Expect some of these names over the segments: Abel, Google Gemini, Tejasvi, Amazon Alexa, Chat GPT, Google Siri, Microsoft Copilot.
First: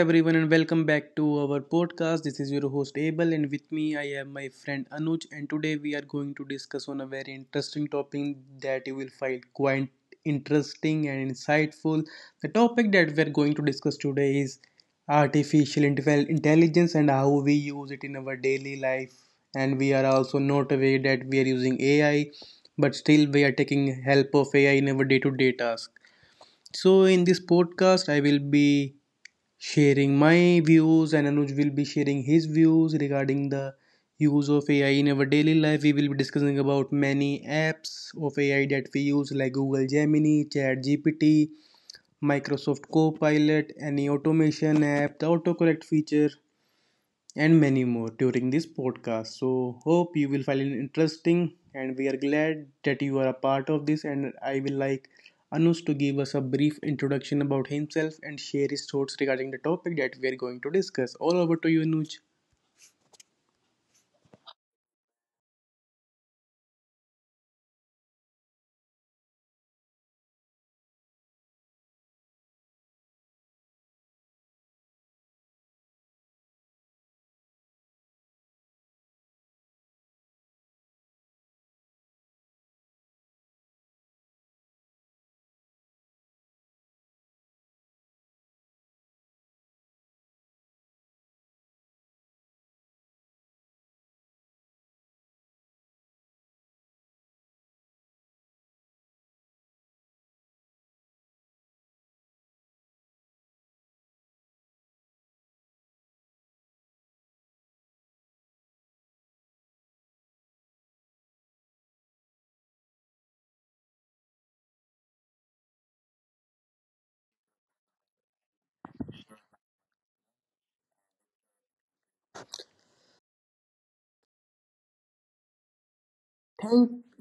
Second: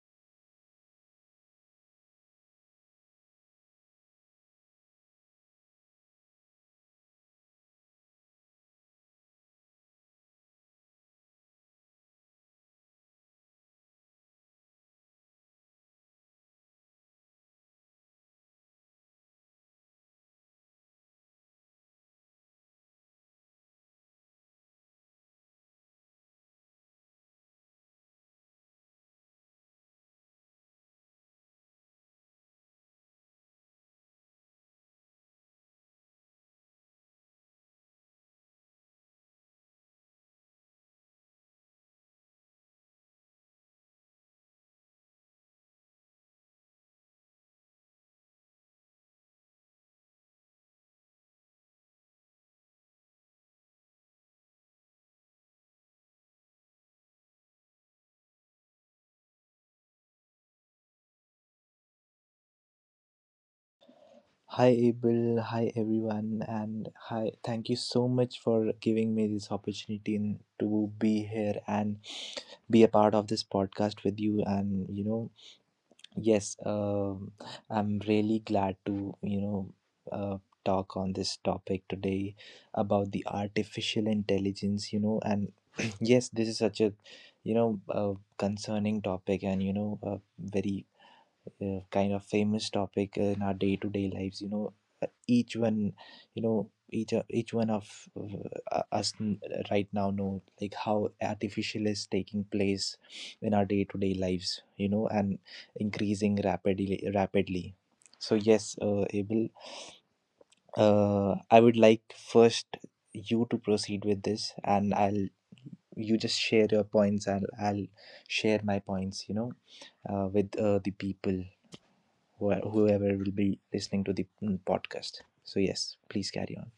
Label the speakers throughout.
Speaker 1: everyone, and welcome back to our podcast. This is your host Abel, and with me I have my friend Anuj. And today we are going to discuss on a very interesting topic that you will find quite interesting and insightful. The topic that we are going to discuss today is intelligence and how we use it in our daily life. And we are also not aware that we are using AI, but still we are taking help of AI in our day-to-day task. So in this podcast, I will be sharing my views, and Anuj will be sharing his views regarding the use of AI in our daily life. We will be discussing about many apps of AI that we use, like Google Gemini, Chat GPT, Microsoft Copilot, any automation app, the autocorrect feature, and many more during this podcast. So, hope you will find it interesting, and we are glad that you are a part of this. And I will like Anush to give us a brief introduction about himself and share his thoughts regarding the topic that we are going to discuss. All over to you, Anush.
Speaker 2: Hi Abel, hi everyone, and hi. Thank you so much for giving me this opportunity to be here and be a part of this podcast with you. And you know, yes, I'm really glad to uh, talk on this topic today about the artificial intelligence. You know, and yes, this is such a concerning topic, and you know a very kind of famous topic in our day-to-day lives, each one, each one of uh, us n- right now know like how artificial is taking place in our day-to-day lives, you know, and increasing rapidly. So yes, Abel, I would like first you to proceed with this, and I'll. You just share your points, and I'll share my points, with the people whoever will be listening to the podcast. So yes, please
Speaker 1: Thank
Speaker 2: carry on.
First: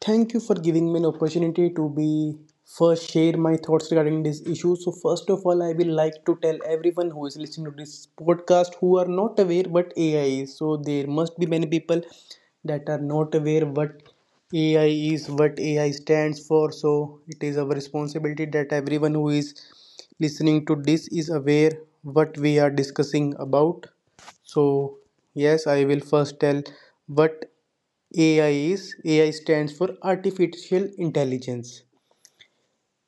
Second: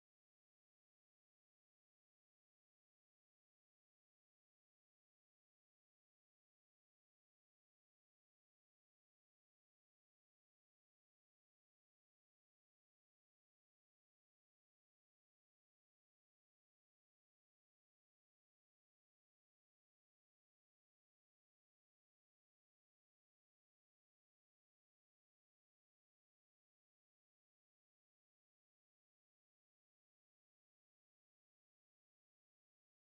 Speaker 1: Thank you for giving me an opportunity to be first share my thoughts regarding this issue. So first of all, I will like to tell everyone who is listening to this podcast who are not aware what AI is. So there must be many people that are not aware what AI is, what AI stands for. So it is our responsibility that everyone who is listening to this is aware what we are discussing about. So yes, I will first tell what AI is. AI stands for artificial intelligence.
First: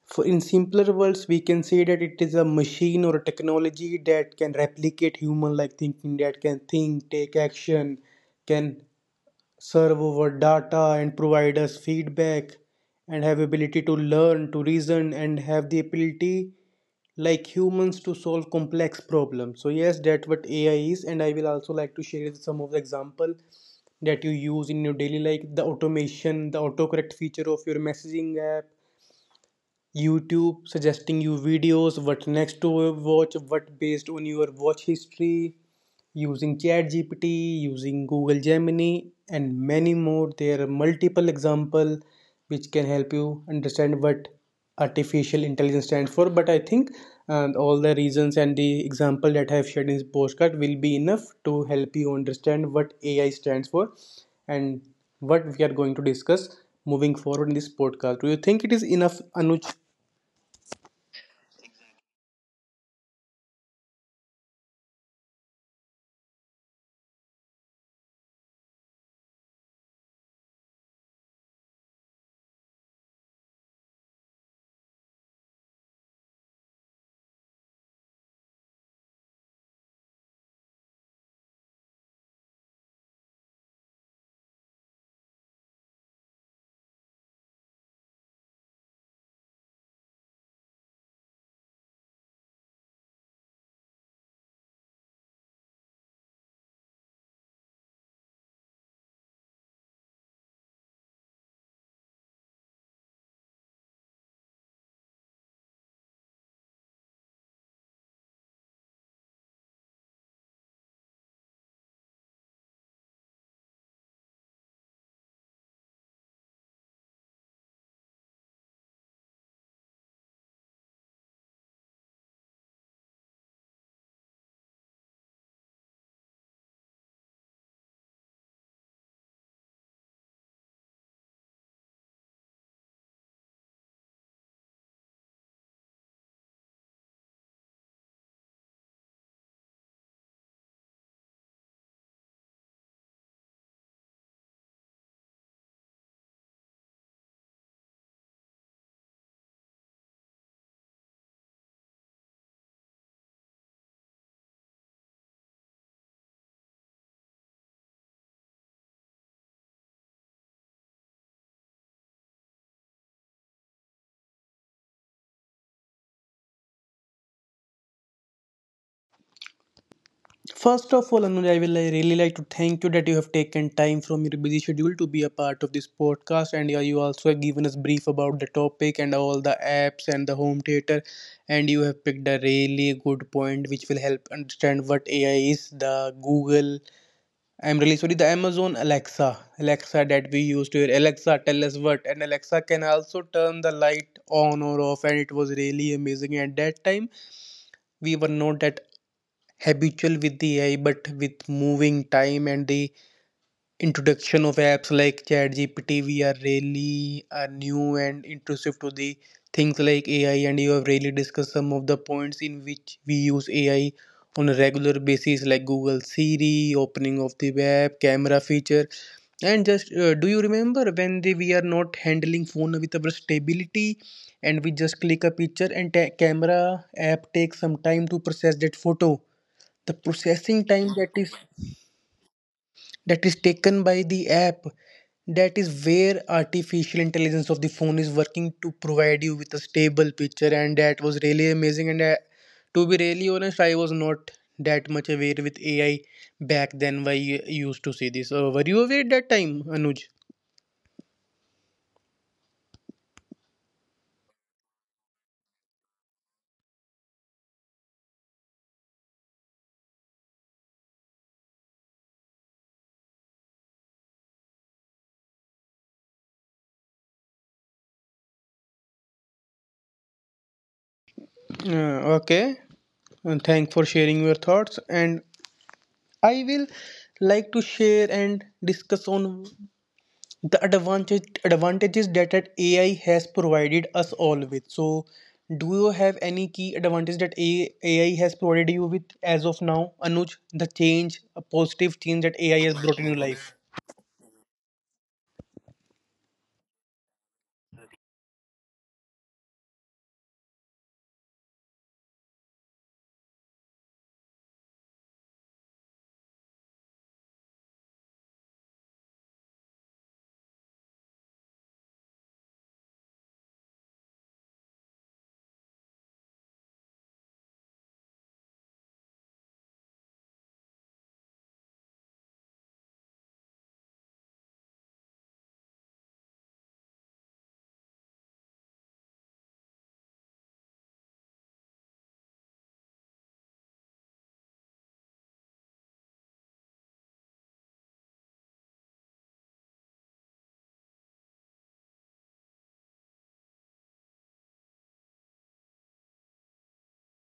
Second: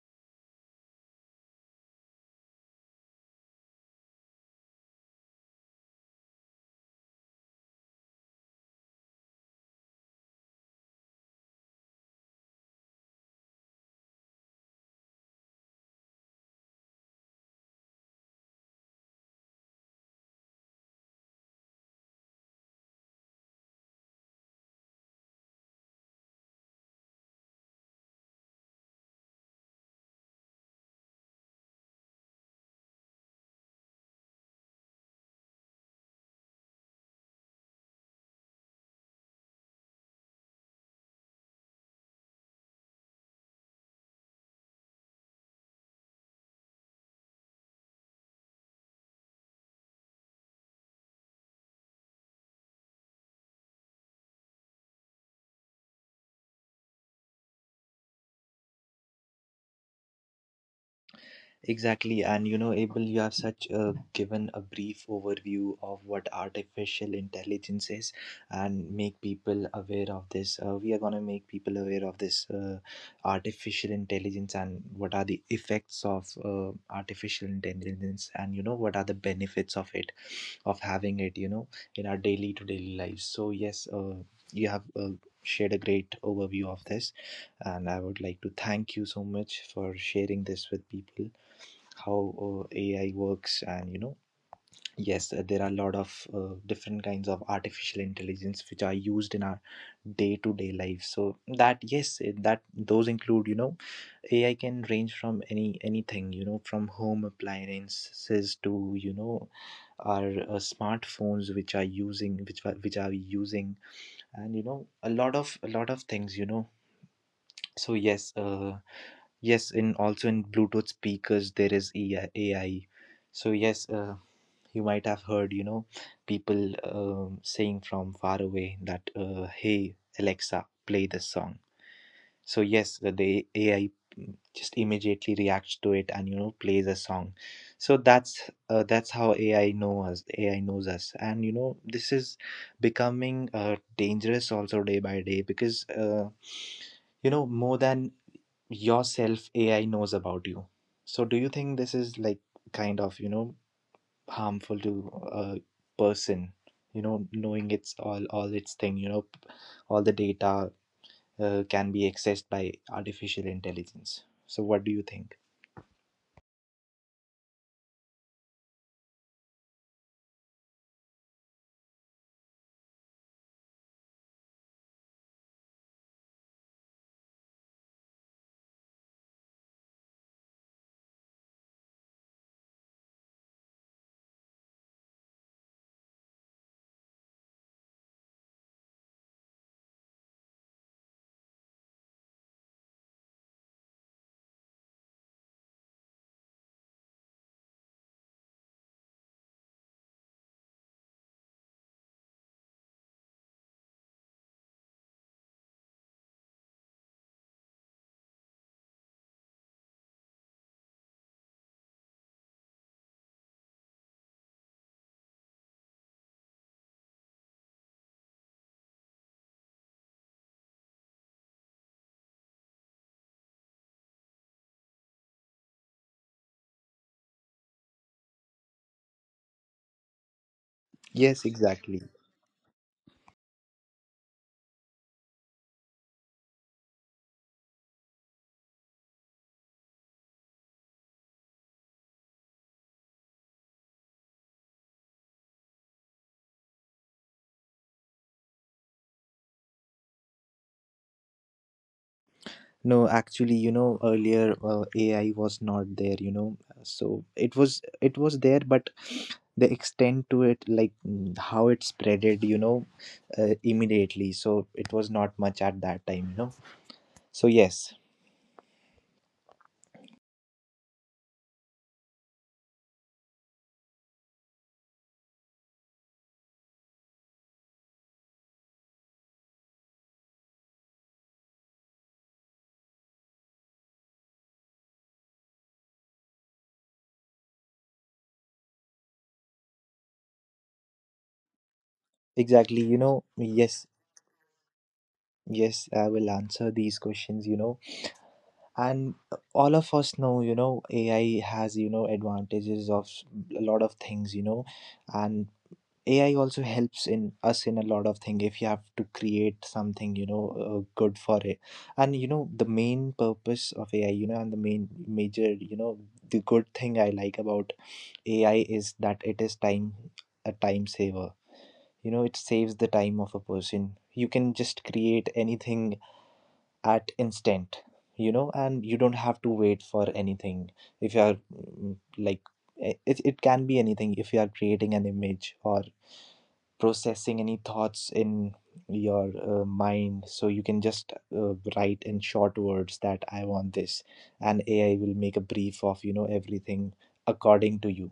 Speaker 1: For in simpler words, we can say that it is a machine or a technology that can replicate human like thinking, that can think, take action, can serve over data and provide us feedback and have ability to learn, to reason and have the ability like humans to solve complex problems. So yes, that's what AI is, and I will also like to share some of the example that you use in your daily life, the automation, the autocorrect feature of your messaging app, YouTube suggesting you videos what next to watch what based on your watch history, using ChatGPT, using Google Gemini, and many more. There are multiple example which can help you understand what artificial intelligence stands for. But I think all the reasons and the example that I have shared in this postcard will be enough to help you understand what AI stands for and what we are going to discuss moving forward in this podcast. Do you think it is enough, Anuj?
Speaker 2: Exactly, and you know, Abel, you have such given a brief overview of what artificial intelligence is, and make people aware of this. We are gonna make people aware of this artificial intelligence and what are the effects of artificial intelligence, and you know, what are the benefits of it, of having it, you know, in our daily to daily lives. So yes, you have shared a great overview of this, and I would like to thank you so much for sharing this with people how AI works. And you know, yes, there are a lot of different kinds of artificial intelligence which are used in our day to day life. So that yes, that those include, you know, AI can range from anything, you know, from home appliances to, you know, our smartphones, which are using, which are we using, and you know a lot of things, you know. So yes, yes, in also in Bluetooth speakers there is AI. AI. So yes, you might have heard, you know, people saying from far away that, "Hey Alexa, play this song." So yes, the AI just immediately reacts to it, and you know, plays a song. So that's how AI knows us, AI knows us, and you know, this is becoming dangerous also day by day, because you know, more than yourself AI knows about you. So do you think this is like kind of, you know, harmful to a person, you know, knowing it's all its thing, you know, all the data can be accessed by artificial intelligence. So, what do you think?
Speaker 1: First of all, Anuj, I really like to thank you that you have taken time from your busy schedule to be a part of this podcast, and yeah, you also have given us brief about the topic and all the apps and the home theater, and you have picked a really good point which will help understand what AI is, the Google. I'm really sorry, the Amazon Alexa, Alexa that we used to hear. Alexa, tell us what, and Alexa can also turn the light on or off, and it was really amazing. At that time we were not that habitual with the AI, but with moving time and the introduction of apps like ChatGPT, we are really are new and intrusive to the things like AI. And you have really discussed some of the points in which we use AI on a regular basis, like Google Siri, opening of the web, camera feature, and just do you remember when the, we are not handling phone with our stability? And we just click a picture and camera app takes some time to process that photo, the processing
Speaker 2: Yes,
Speaker 1: time that
Speaker 2: exactly.
Speaker 1: is taken by the app, that is where artificial intelligence of the phone is working to provide you with a stable picture. And that was really amazing, and to be really honest, I was not that much aware with AI back then, why I used to see this. Were you aware that time, Anuj?
Speaker 2: No, actually, you know, earlier AI was not there. You know, so it was there, but the extent to it, like, how it spreaded, you know, immediately. So it was not much at that time. You know, so yes,
Speaker 1: Okay, and thank for sharing your thoughts, and I will like to share and discuss on the advantages that at AI has provided us all with. So, do you have any key advantage that AI has provided you with as of now, Anuj? The change, a positive change that
Speaker 2: exactly.
Speaker 1: AI has
Speaker 2: You
Speaker 1: brought
Speaker 2: know,
Speaker 1: in your life.
Speaker 2: yes, yes, I will answer these questions. You know, and all of us know, you know, AI has, you know, advantages of a lot of things, you know. And AI also helps in us in a lot of thing. If you have to create something, you know, good for it. And you know, the main purpose of AI, you know, and the main major, you know, the good thing I like about AI is that it is time saver, you know, it saves the time of a person. You can just create anything at instant, you know, and you don't have to wait for anything. If you are, like it can be anything. If you are creating an image or processing any thoughts in your mind, so you can just write in short words that I want this, and AI will make a brief of, you know, everything according to you.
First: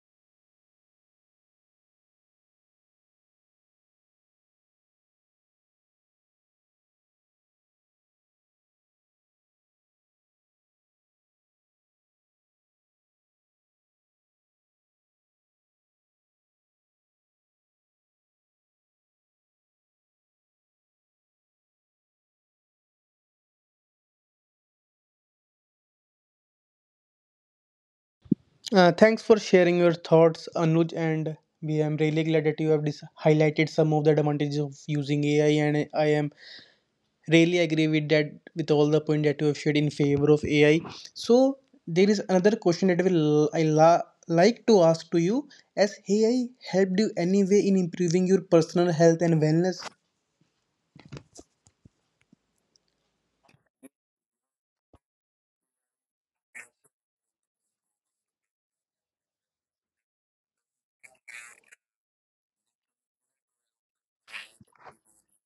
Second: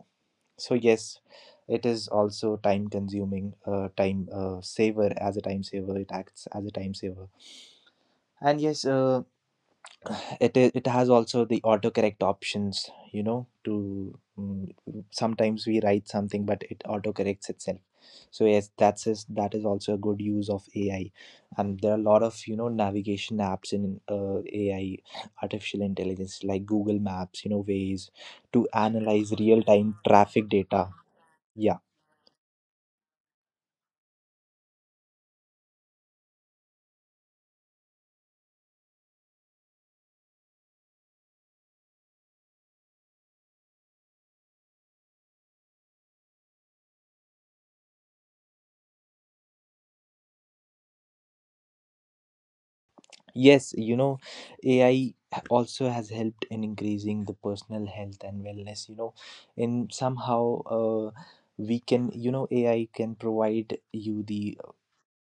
Speaker 2: So yes, it is also time saver, it acts as a time saver. And yes, it has also the autocorrect options, you know, to, sometimes we write something but it autocorrects itself. So yes, that is also a good use of AI. And there are a lot of, you know, navigation apps in AI artificial intelligence, like Google Maps, you know, ways to
Speaker 1: Thanks
Speaker 2: analyze
Speaker 1: for
Speaker 2: real
Speaker 1: sharing your
Speaker 2: time
Speaker 1: thoughts,
Speaker 2: traffic data.
Speaker 1: Anuj, and
Speaker 2: Yeah.
Speaker 1: we am really glad that you have highlighted some of the advantages of using AI, and I am really agree with that, with all the point that you have shared in favor of AI. So there is another question that like to ask to you. Has AI helped you anyway in improving your personal health and wellness
Speaker 2: Yes, you know, AI also has helped in increasing the personal health and wellness, you know. And somehow we can, you know, AI can provide you the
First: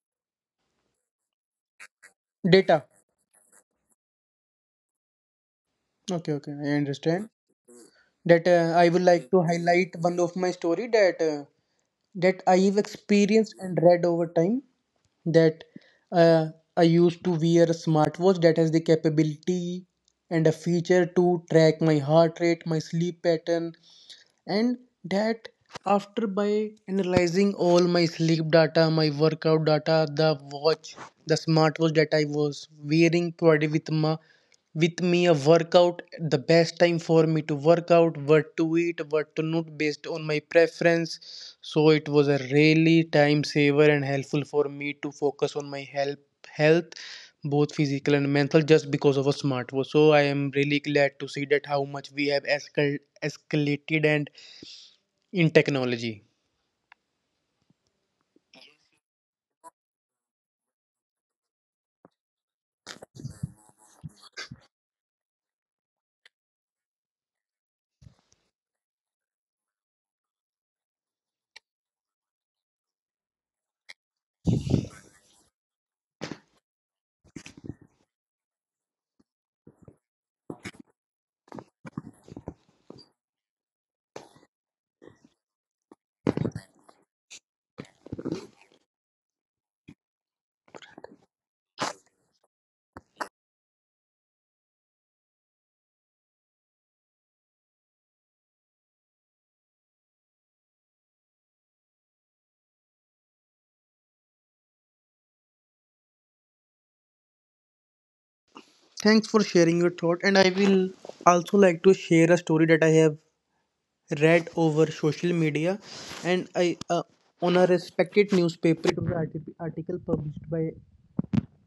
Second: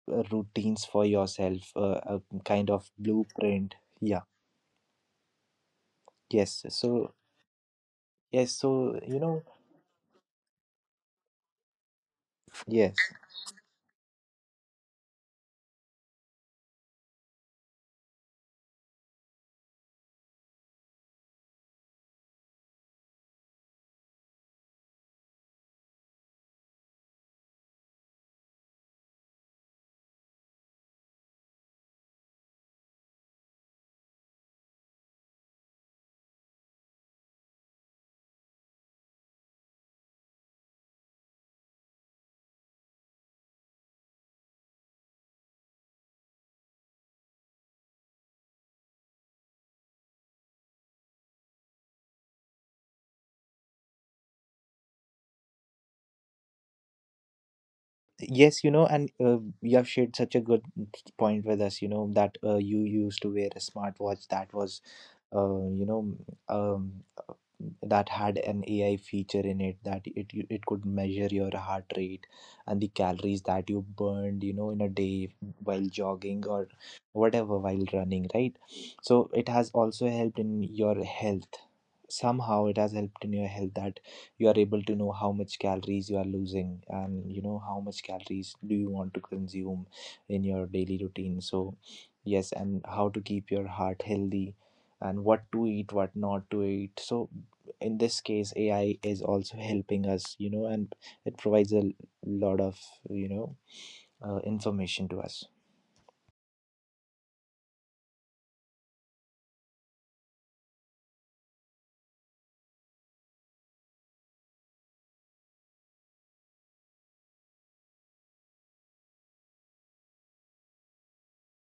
Speaker 2: routines for yourself, a kind
Speaker 1: data?
Speaker 2: of blueprint. Yeah,
Speaker 1: Okay, okay,
Speaker 2: yes.
Speaker 1: I
Speaker 2: So,
Speaker 1: understand that.
Speaker 2: yes,
Speaker 1: I
Speaker 2: so,
Speaker 1: would
Speaker 2: you
Speaker 1: like
Speaker 2: know,
Speaker 1: to highlight one of my story that that I have
Speaker 2: yes.
Speaker 1: experienced and read over time, that uh, I used to wear a smartwatch that has the capability and a feature to track my heart rate, my sleep pattern, and that after by analyzing all my sleep data, my workout data, the watch, the smartwatch that I was wearing provided with my, with me a workout, the best time for me to work out, what to eat, what to not, based on my preference. So it was a really time saver and helpful for me to focus on my health, both physical and mental, just because of a smartwatch. So I am really glad to see that how much we have escalated and in technology.
Speaker 2: Yes, you know, and you have shared such a good point with us, you know, that you used to wear a smartwatch that was, uh, you know, um, that had an AI feature in it, that it could measure your heart rate and the calories that you burned, you know, in a day while jogging or whatever, while running, right? So it has also helped in your health. Somehow it has helped in your health that you are able to know how much calories you are losing, and you know how much calories do you want to consume in your daily routine. So yes, and how to keep your heart healthy, and what to eat, what not to eat. So in this case, AI is also helping us, you know, and it provides a lot of, you know, information to us.
Speaker 1: Thanks for sharing your thought, and I will also like to share a story that I have read over social media, and I on a respected newspaper. It was an article published by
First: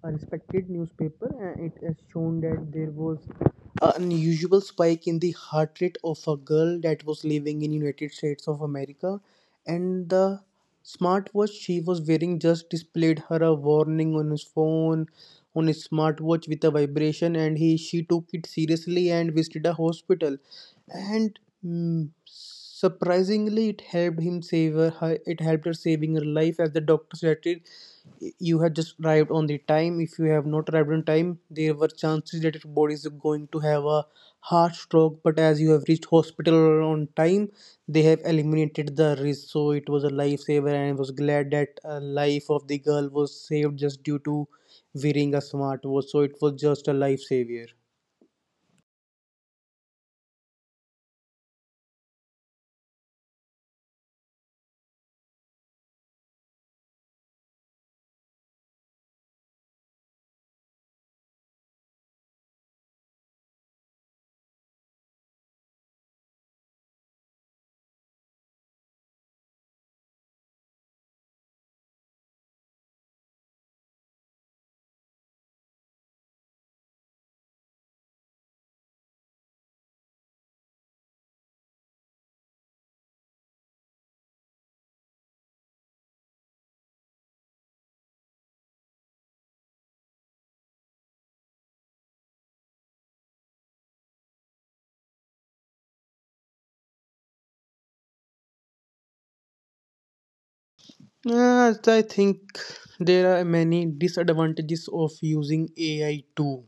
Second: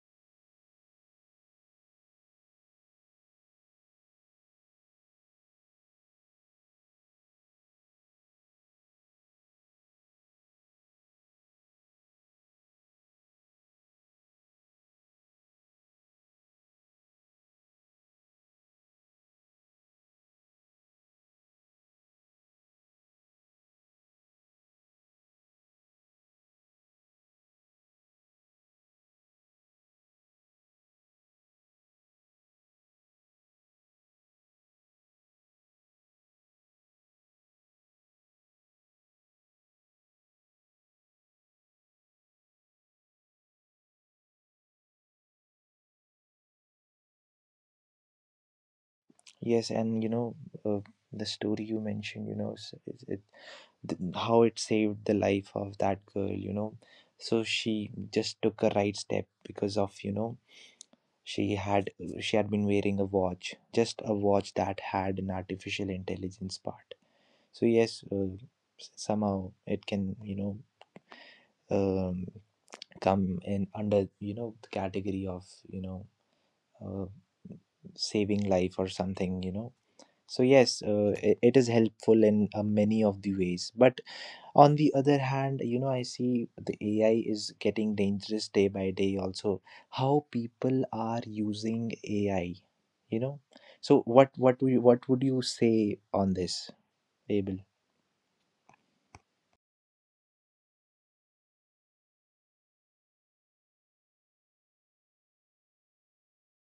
Speaker 1: a respected newspaper, and it has shown that there was an unusual spike in the heart rate of a girl that was living in United States of America, and the smartwatch she was wearing just displayed her a warning on his phone, on his smartwatch with a vibration, and he she took it seriously and visited a hospital. And surprisingly it helped him save her it helped her saving her life, as the doctor said it, you had just arrived on the time. If you have not arrived on time, there were chances that your body is going to have a heart stroke. But as you have reached hospital on time, they have eliminated the risk. So it was a lifesaver, and I was glad that life of the girl was saved just due to wearing a smartwatch. So it was just a lifesaver.
Speaker 2: Yes, and you know, uh, the story you mentioned, you know, how it saved the life of that girl, you know. So she just took a right step because of, you know, she had she had been wearing a watch, just a watch that had an artificial intelligence part. So yes, somehow it can, you know, um, come in under, you know, the category of, you know, uh, saving life or something, you know. So yes, it is helpful in many of the ways, but on the other hand, you know, I see the AI is getting dangerous day by day also, how people are using AI, you know. So what would you say on this, Abel.
Speaker 1: Yes, I think there are many disadvantages of using AI too.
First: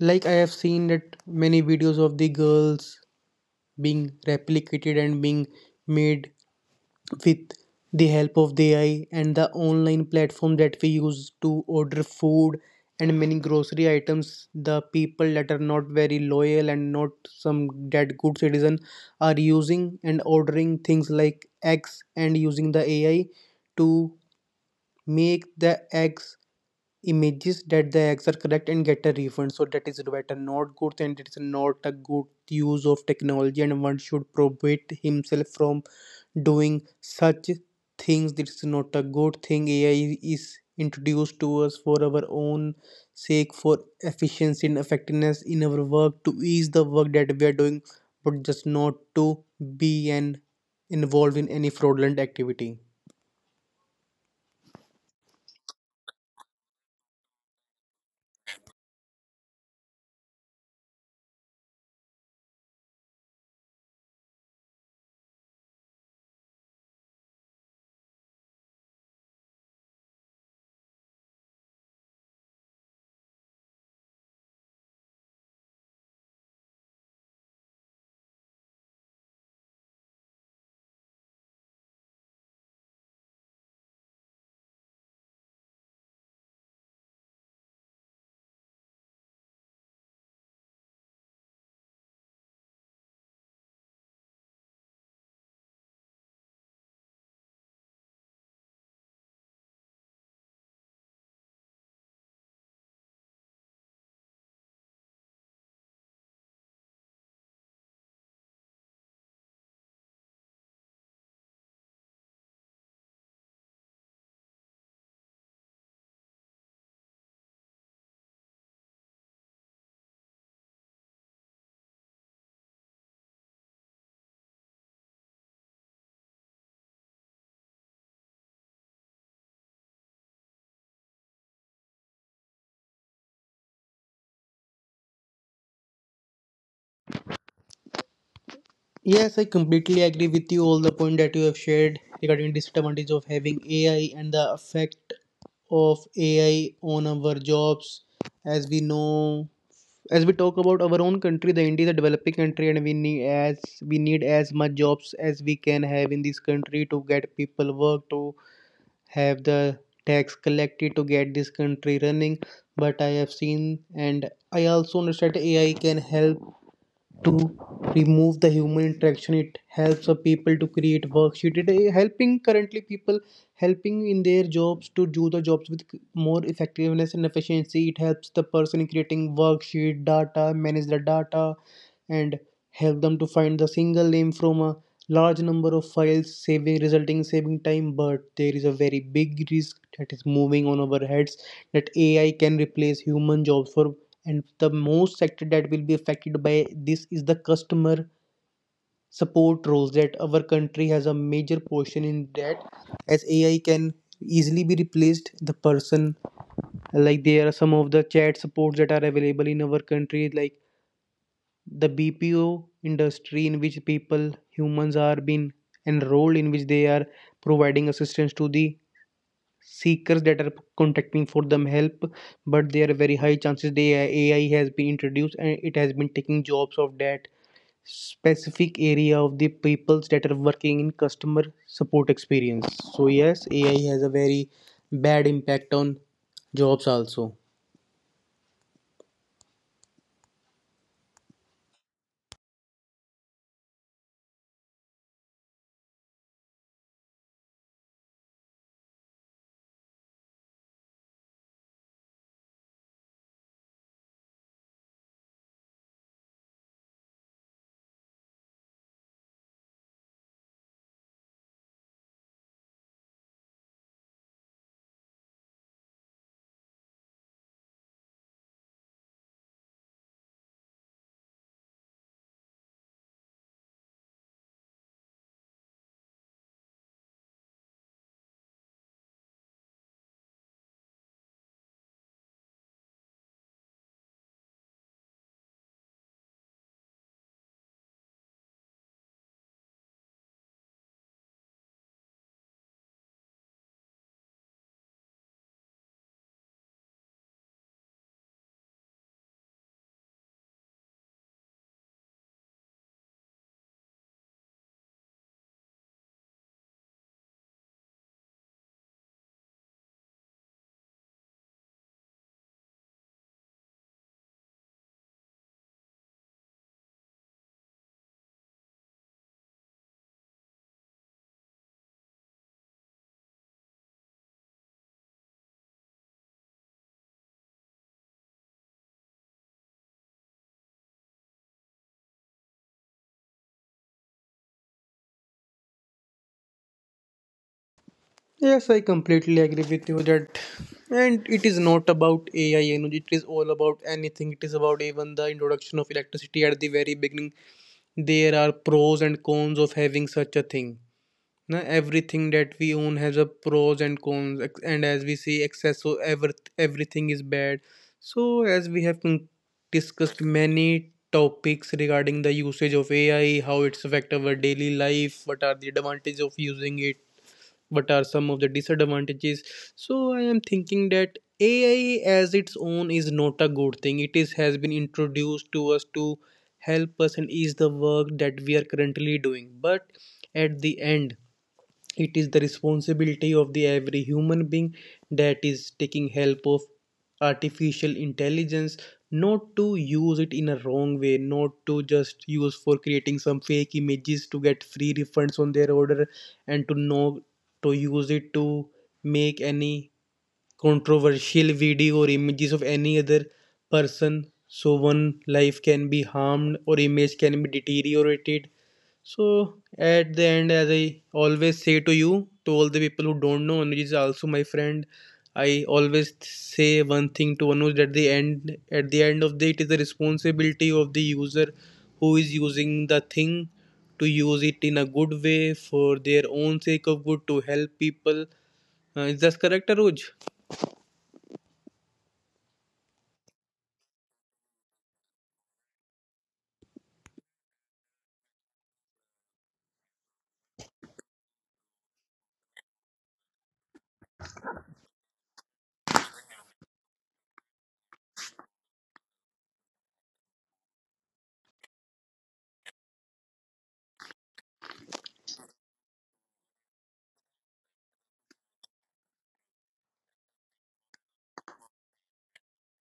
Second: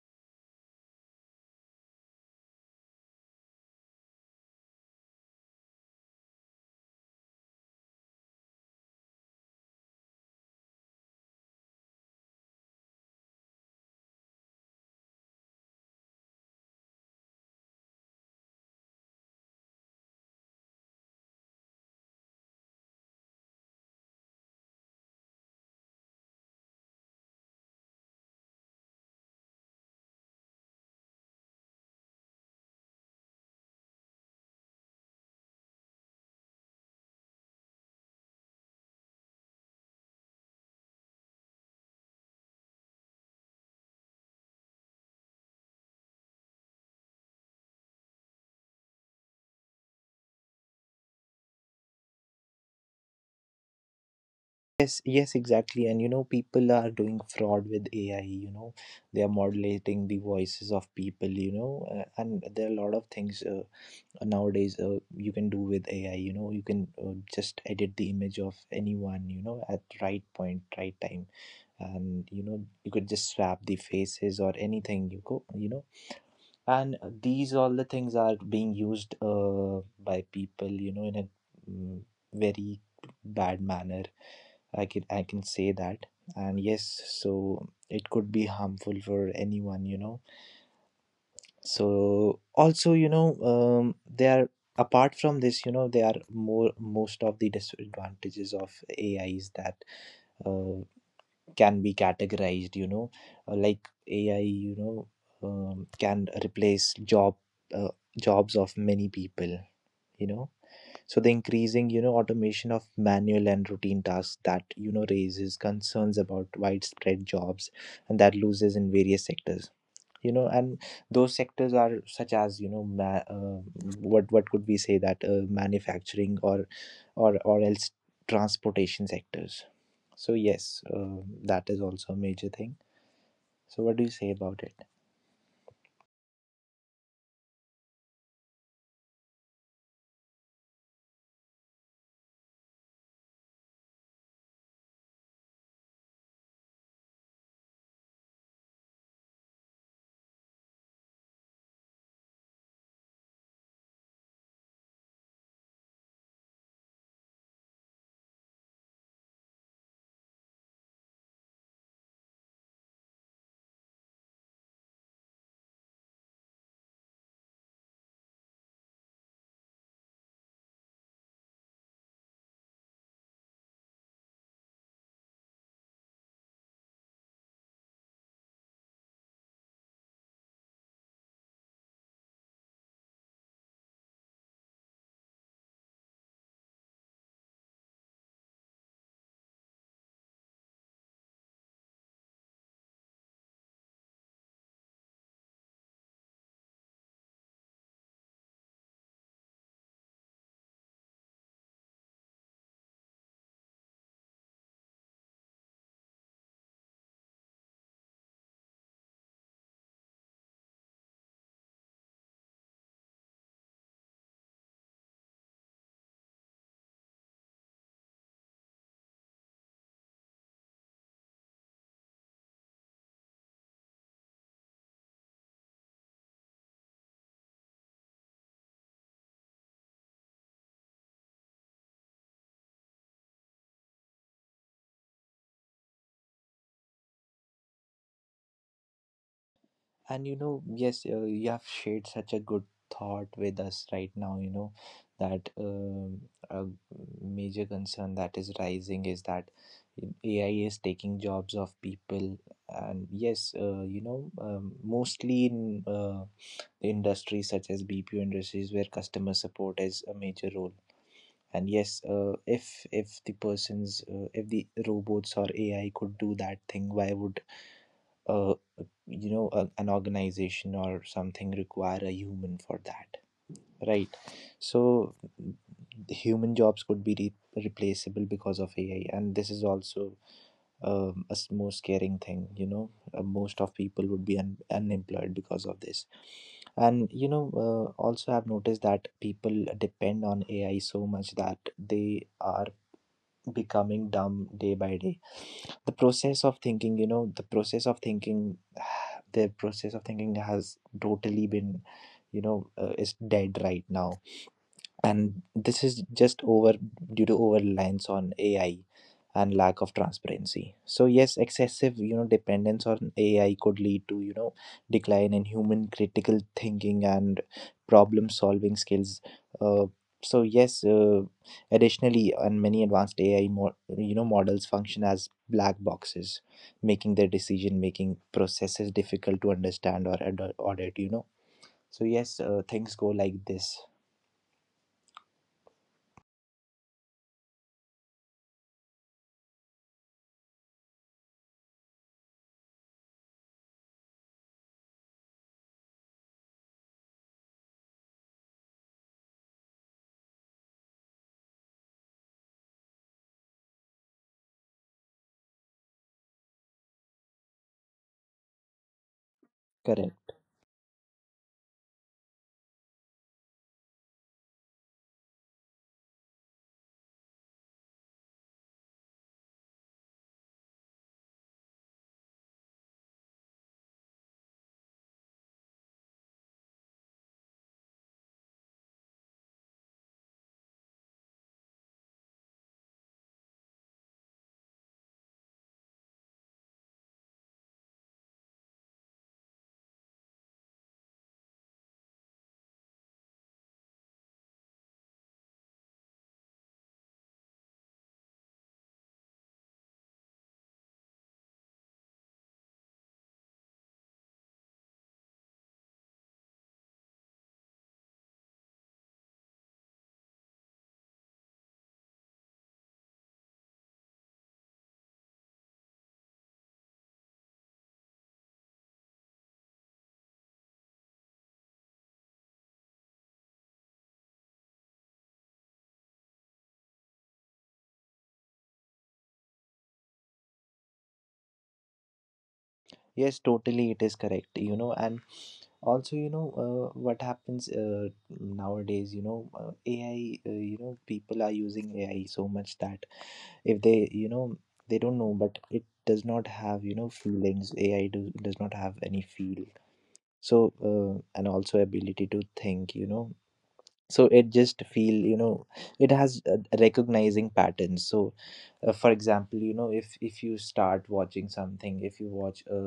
Speaker 1: Like I have seen that many videos of the girls being replicated and being made with the help of the AI, and the online platform that we use to order food and many grocery items. The people that are not very loyal and not some that good citizen are using and ordering things like eggs and using the AI to make the eggs images that the eggs are correct and get a refund. So that is better not good, and it's not a good use of technology, and one should prohibit himself from doing such things. It's not a good thing. AI is introduced to us for our own sake, for efficiency and effectiveness in our work, to ease the work that we are doing, but just not to be and involved in any fraudulent activity.
Speaker 2: Yes, yes, exactly. And you know, people are doing fraud with AI, you know, they are modulating the voices of people, you know, and there are a lot of things, nowadays, you can do with AI, you know, you can just edit the image of anyone, you know, at right point, right time. And, you know, you could just swap the faces or anything you go, you know. And these all the things are being used by people, you know, in a, mm, very bad manner, I can say that. And yes, so it could be harmful for anyone, you know. So also, you know, they are, apart from this, you know, there are more most of the disadvantages of AI is that uh, can be categorized, you know, like AI, you know, can replace uh, jobs of many people, you know. So the increasing, you know, automation of manual and routine tasks that, you know, raises concerns about widespread jobs and that loses in various sectors. You know, and those sectors are such as, you know, what could we say, that manufacturing or or else transportation sectors. So yes, that is also a major thing. So what do you say about it?
Speaker 1: Yes, I completely agree with you all the point that you have shared regarding disadvantage of having AI and the effect of AI on our jobs. As we know, as we talk about our own country, the India is a developing country, and we need as much jobs as we can have in this country to get people work, to have the tax collected, to get this country running. But I have seen, and I also understand AI can help to remove the human interaction. It helps the people to create worksheet. It is helping currently people, helping in their jobs to do the jobs with more effectiveness and efficiency. It helps the person in creating worksheet data, manage the data and help them to find the single name from a large number of files, saving, resulting saving time. But there is a very big risk that is moving on our heads, that AI can replace human jobs for, and the most sector that will be affected by this is the customer support roles that our country has a major portion in that. As AI can easily be replaced the person, like there are some of the chat supports that are available in our country like the BPO industry, in which people, humans are being enrolled, in which they are providing assistance to the seekers that are contacting for them help. But there are very high chances the AI has been introduced and it has been taking jobs of that specific area of the peoples that are working in customer support experience. So yes, AI has a very bad impact on jobs also.
Speaker 2: And you know, yes, you have shared such a good thought with us right now. You know, that a major concern that is rising is that AI is taking jobs of people. And yes, you know, mostly in industries such as BPO industries where customer support is a major role. And yes, if the persons, if the robots or AI could do that thing, why would uh, you know, a, an organization or something require a human for that, right? So the human jobs could be replaceable because of AI. And this is also, more scaring thing, you know, most of people would be unemployed because of this. And you know, also I've noticed that people depend on AI so much that they are becoming dumb day by day. The process of thinking, you know, the process of thinking the process of thinking has totally been, you know, is dead right now. And this is just over due to over reliance on AI and lack of transparency. So yes, excessive, you know, dependence on AI could lead to, you know, decline in human critical thinking and problem solving skills. Uh, so yes, additionally, and many advanced AI models function as black boxes, making their decision making processes difficult to understand or audit. Things go like this.
Speaker 1: Yes, I completely agree with you that, and it is not about AI energy, it is all about anything. It is about even the introduction of electricity at the very beginning. There are pros and cons of having such a thing. Now, everything that we own has a pros and cons, and as we see, excess of everything is bad. So, as we have discussed
Speaker 2: Correct.
Speaker 1: many topics regarding the usage of AI, how it's affect our daily life, what are the advantages of using it, what are some of the disadvantages. So I am thinking that AI as its own is not a good thing. It is has been introduced to us to help us and ease the work that we are currently doing, but at the end, it is the responsibility of the every human being that is taking help of artificial intelligence, not to use it in a wrong way, not to just use for creating some fake images to get free refunds on their order, and to know to use it to make any controversial video or images of any other person so one life can be harmed or image can be deteriorated. So at the end, as I always say to you, to all the people who don't know, Anuj is also my friend. I always say one thing to Anuj, at the end, at the end of the, it is the responsibility of the user who is using the thing to use it in a good way for their own sake of good, to help people. Is that correct, Anuj?
Speaker 2: Yes, totally, it is correct. And also, you know, what happens nowadays, AI, people are using AI so much that if they don't know, but it does not have, feelings. AI does not have any feel. So, and also ability to think, so it just feel. It has recognizing patterns. So for example, if you start watching something, if you watch a,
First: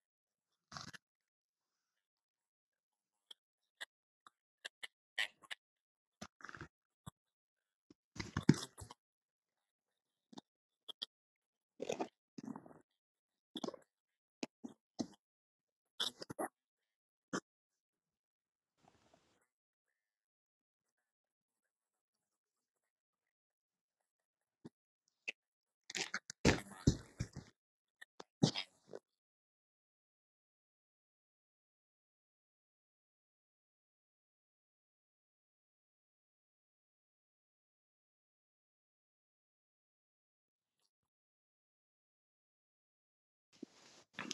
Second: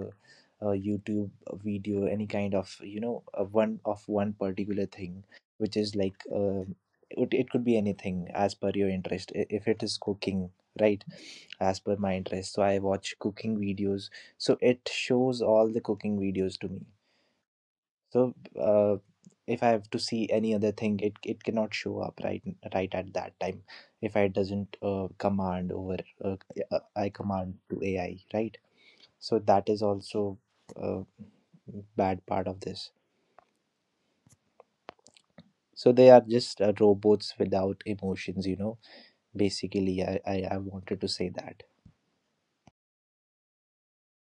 Speaker 2: a YouTube video, any kind of, a one particular thing, which is like it could be anything as per your interest. If it is cooking, right, as per my interest, so I watch cooking videos, so it shows all the cooking videos to me. So uh, if I have to see any other thing, it cannot show up, right, right at that time. If I doesn't command over, uh, I command to AI, right? So that is also a bad part of this. So they are just robots without emotions, you know. Basically, I wanted to say that.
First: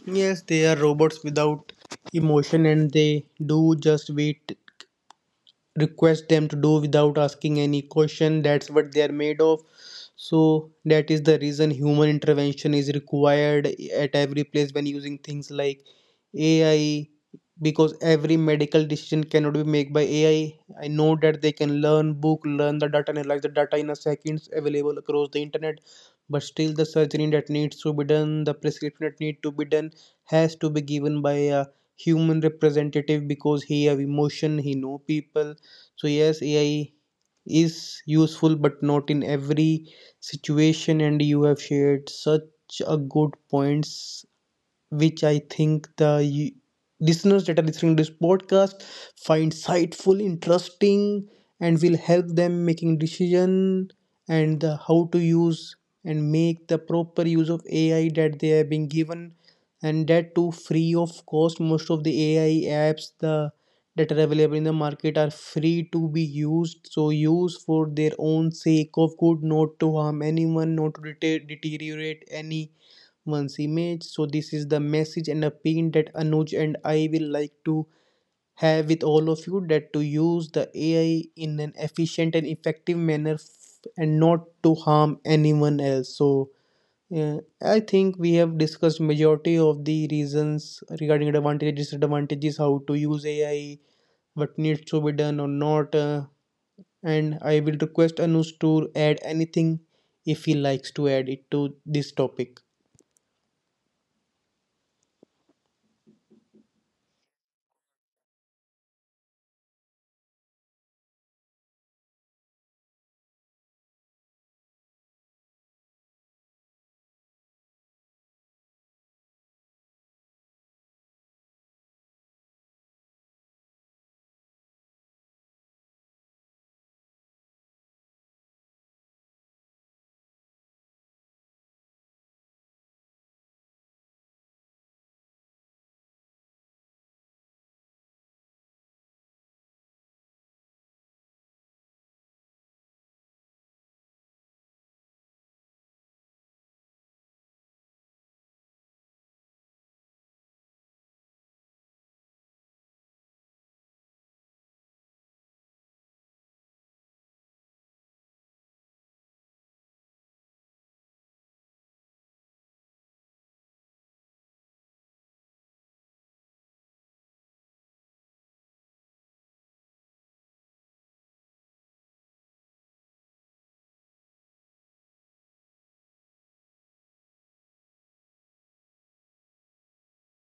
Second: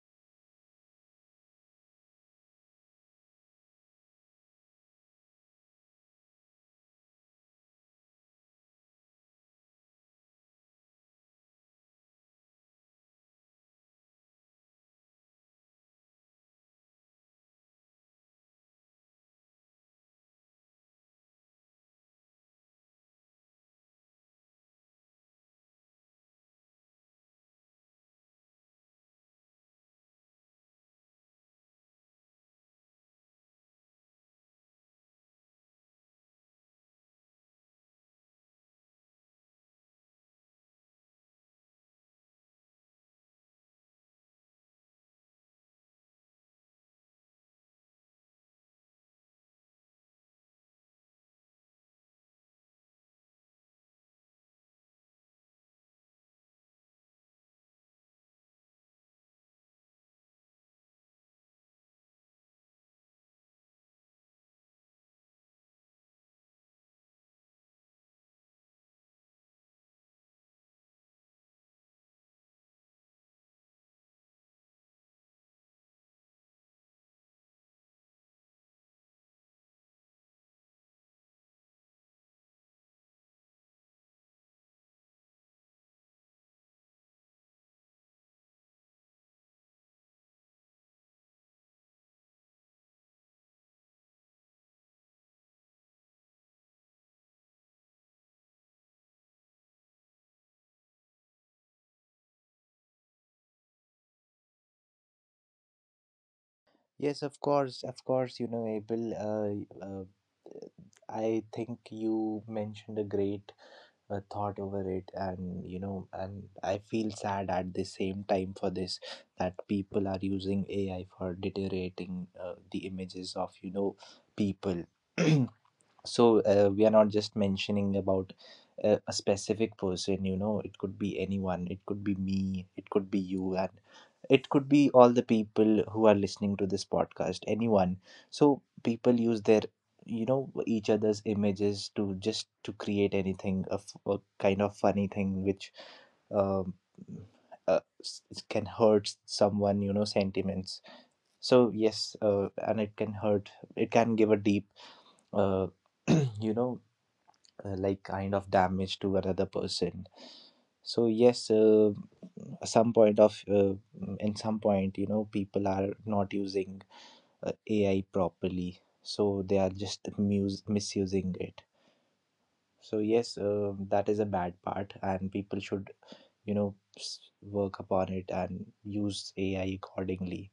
Speaker 1: Yes, they are robots without emotion, and they do just wait, request them to do without asking any question. That's what they are made of. So that is the reason human intervention is required at every place when using things like AI, because every medical decision cannot be made by AI. I know that they can learn, book learn the data, analyze the data in a seconds available across the internet, but still the surgery that needs to be done, the prescription that need to be done, has to be given by a human representative, because he have emotion, he know people. So yes, AI is useful, but not in every situation. And you have shared such a good points which I think the listeners that are listening to this podcast find insightful, interesting, and will help them making decision and the how to use and make the proper use of AI that they have been given, and that too free of cost. Most of the AI apps the that are available in the market are free to be used, so use for their own sake of good, not to harm anyone, not to deteriorate any one's image. So, this is the message and a opinion that Anuj and I will like to have with all of you, that to use the AI in an efficient and effective manner, and not to harm anyone else. So, yeah, I think we have discussed majority of the reasons regarding advantages, disadvantages, how to use AI, what needs to be done or not, and I will request Anuj to add anything if he likes to add it to this topic.
Speaker 2: Yes, of course, you know, Abel. I think you mentioned a great thought over it. And you know, and I feel sad at the same time for this, that people are using AI for deteriorating the images of, you know, people. so we are not just mentioning about a specific person. You know, it could be anyone, it could be me, it could be you, and it could be all the people who are listening to this podcast, anyone. So people use their, you know, each other's images to just to create anything of a kind of funny thing, which um, it can hurt someone, you know, sentiments. So yes, and it can hurt, it can give a deep uh, you know like kind of damage to another person. So yes, some point of in some point, you know, people are not using AI properly, so they are just misusing it. So yes, that is a bad part, and people should, you know, work upon it and use AI accordingly.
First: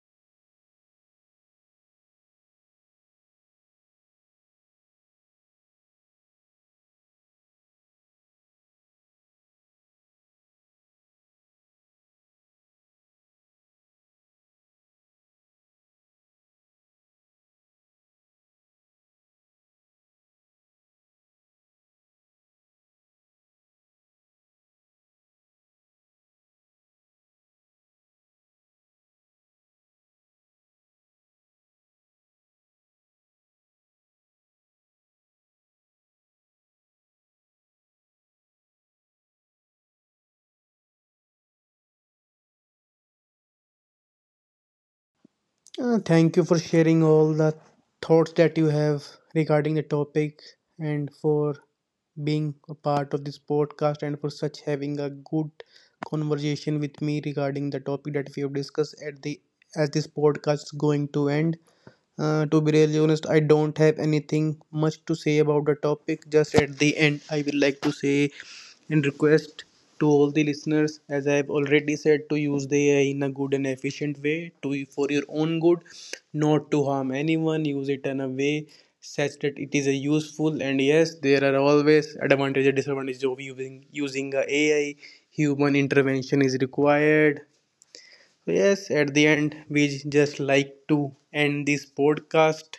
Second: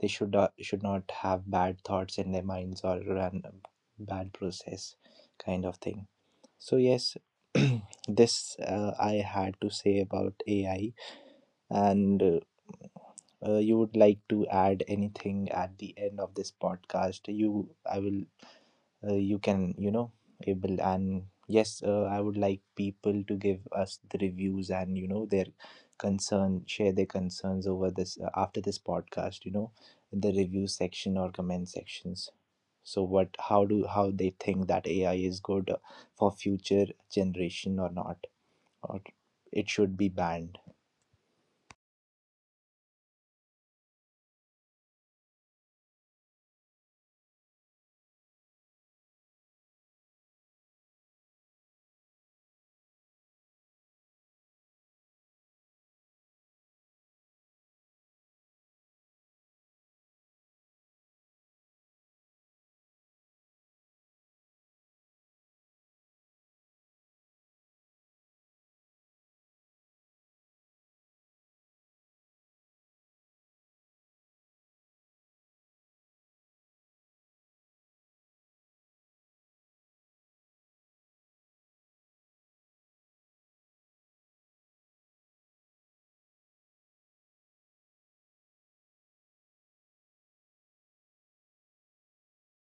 Speaker 2: They should not, should not have bad thoughts in their minds or run a bad process kind of thing. So yes, this I had to say about AI. And you would like to add anything at the end of this podcast? You, I will. You can, you know, able and yes, I would like people to give us the reviews and, you know, their concern, share their concerns over this after this podcast. You know, in the review section or comment sections. So what? How do how they think that AI is good for future generation or not? Or it should be banned.
Speaker 1: Thank you for sharing all the thoughts that you have regarding the topic, and for being a part of this podcast, and for such having a good conversation with me regarding the topic that we have discussed at the, as this podcast is going to end. To be really honest, I don't have anything much to say about the topic. Just at the end, I will like to say and request to all the listeners, as I have already said, to use the AI in a good and efficient way, to for your own good, not to harm anyone. Use it in a way such that it is a useful. And yes, there are always advantages and disadvantages of using a AI. Human intervention is required. So yes, at the end, we just like to end this podcast.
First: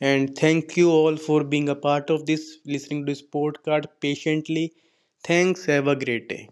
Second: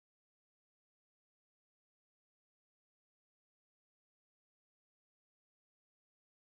Speaker 1: And thank you all for being a part of this, listening to this podcast patiently. Thanks. Have a great day.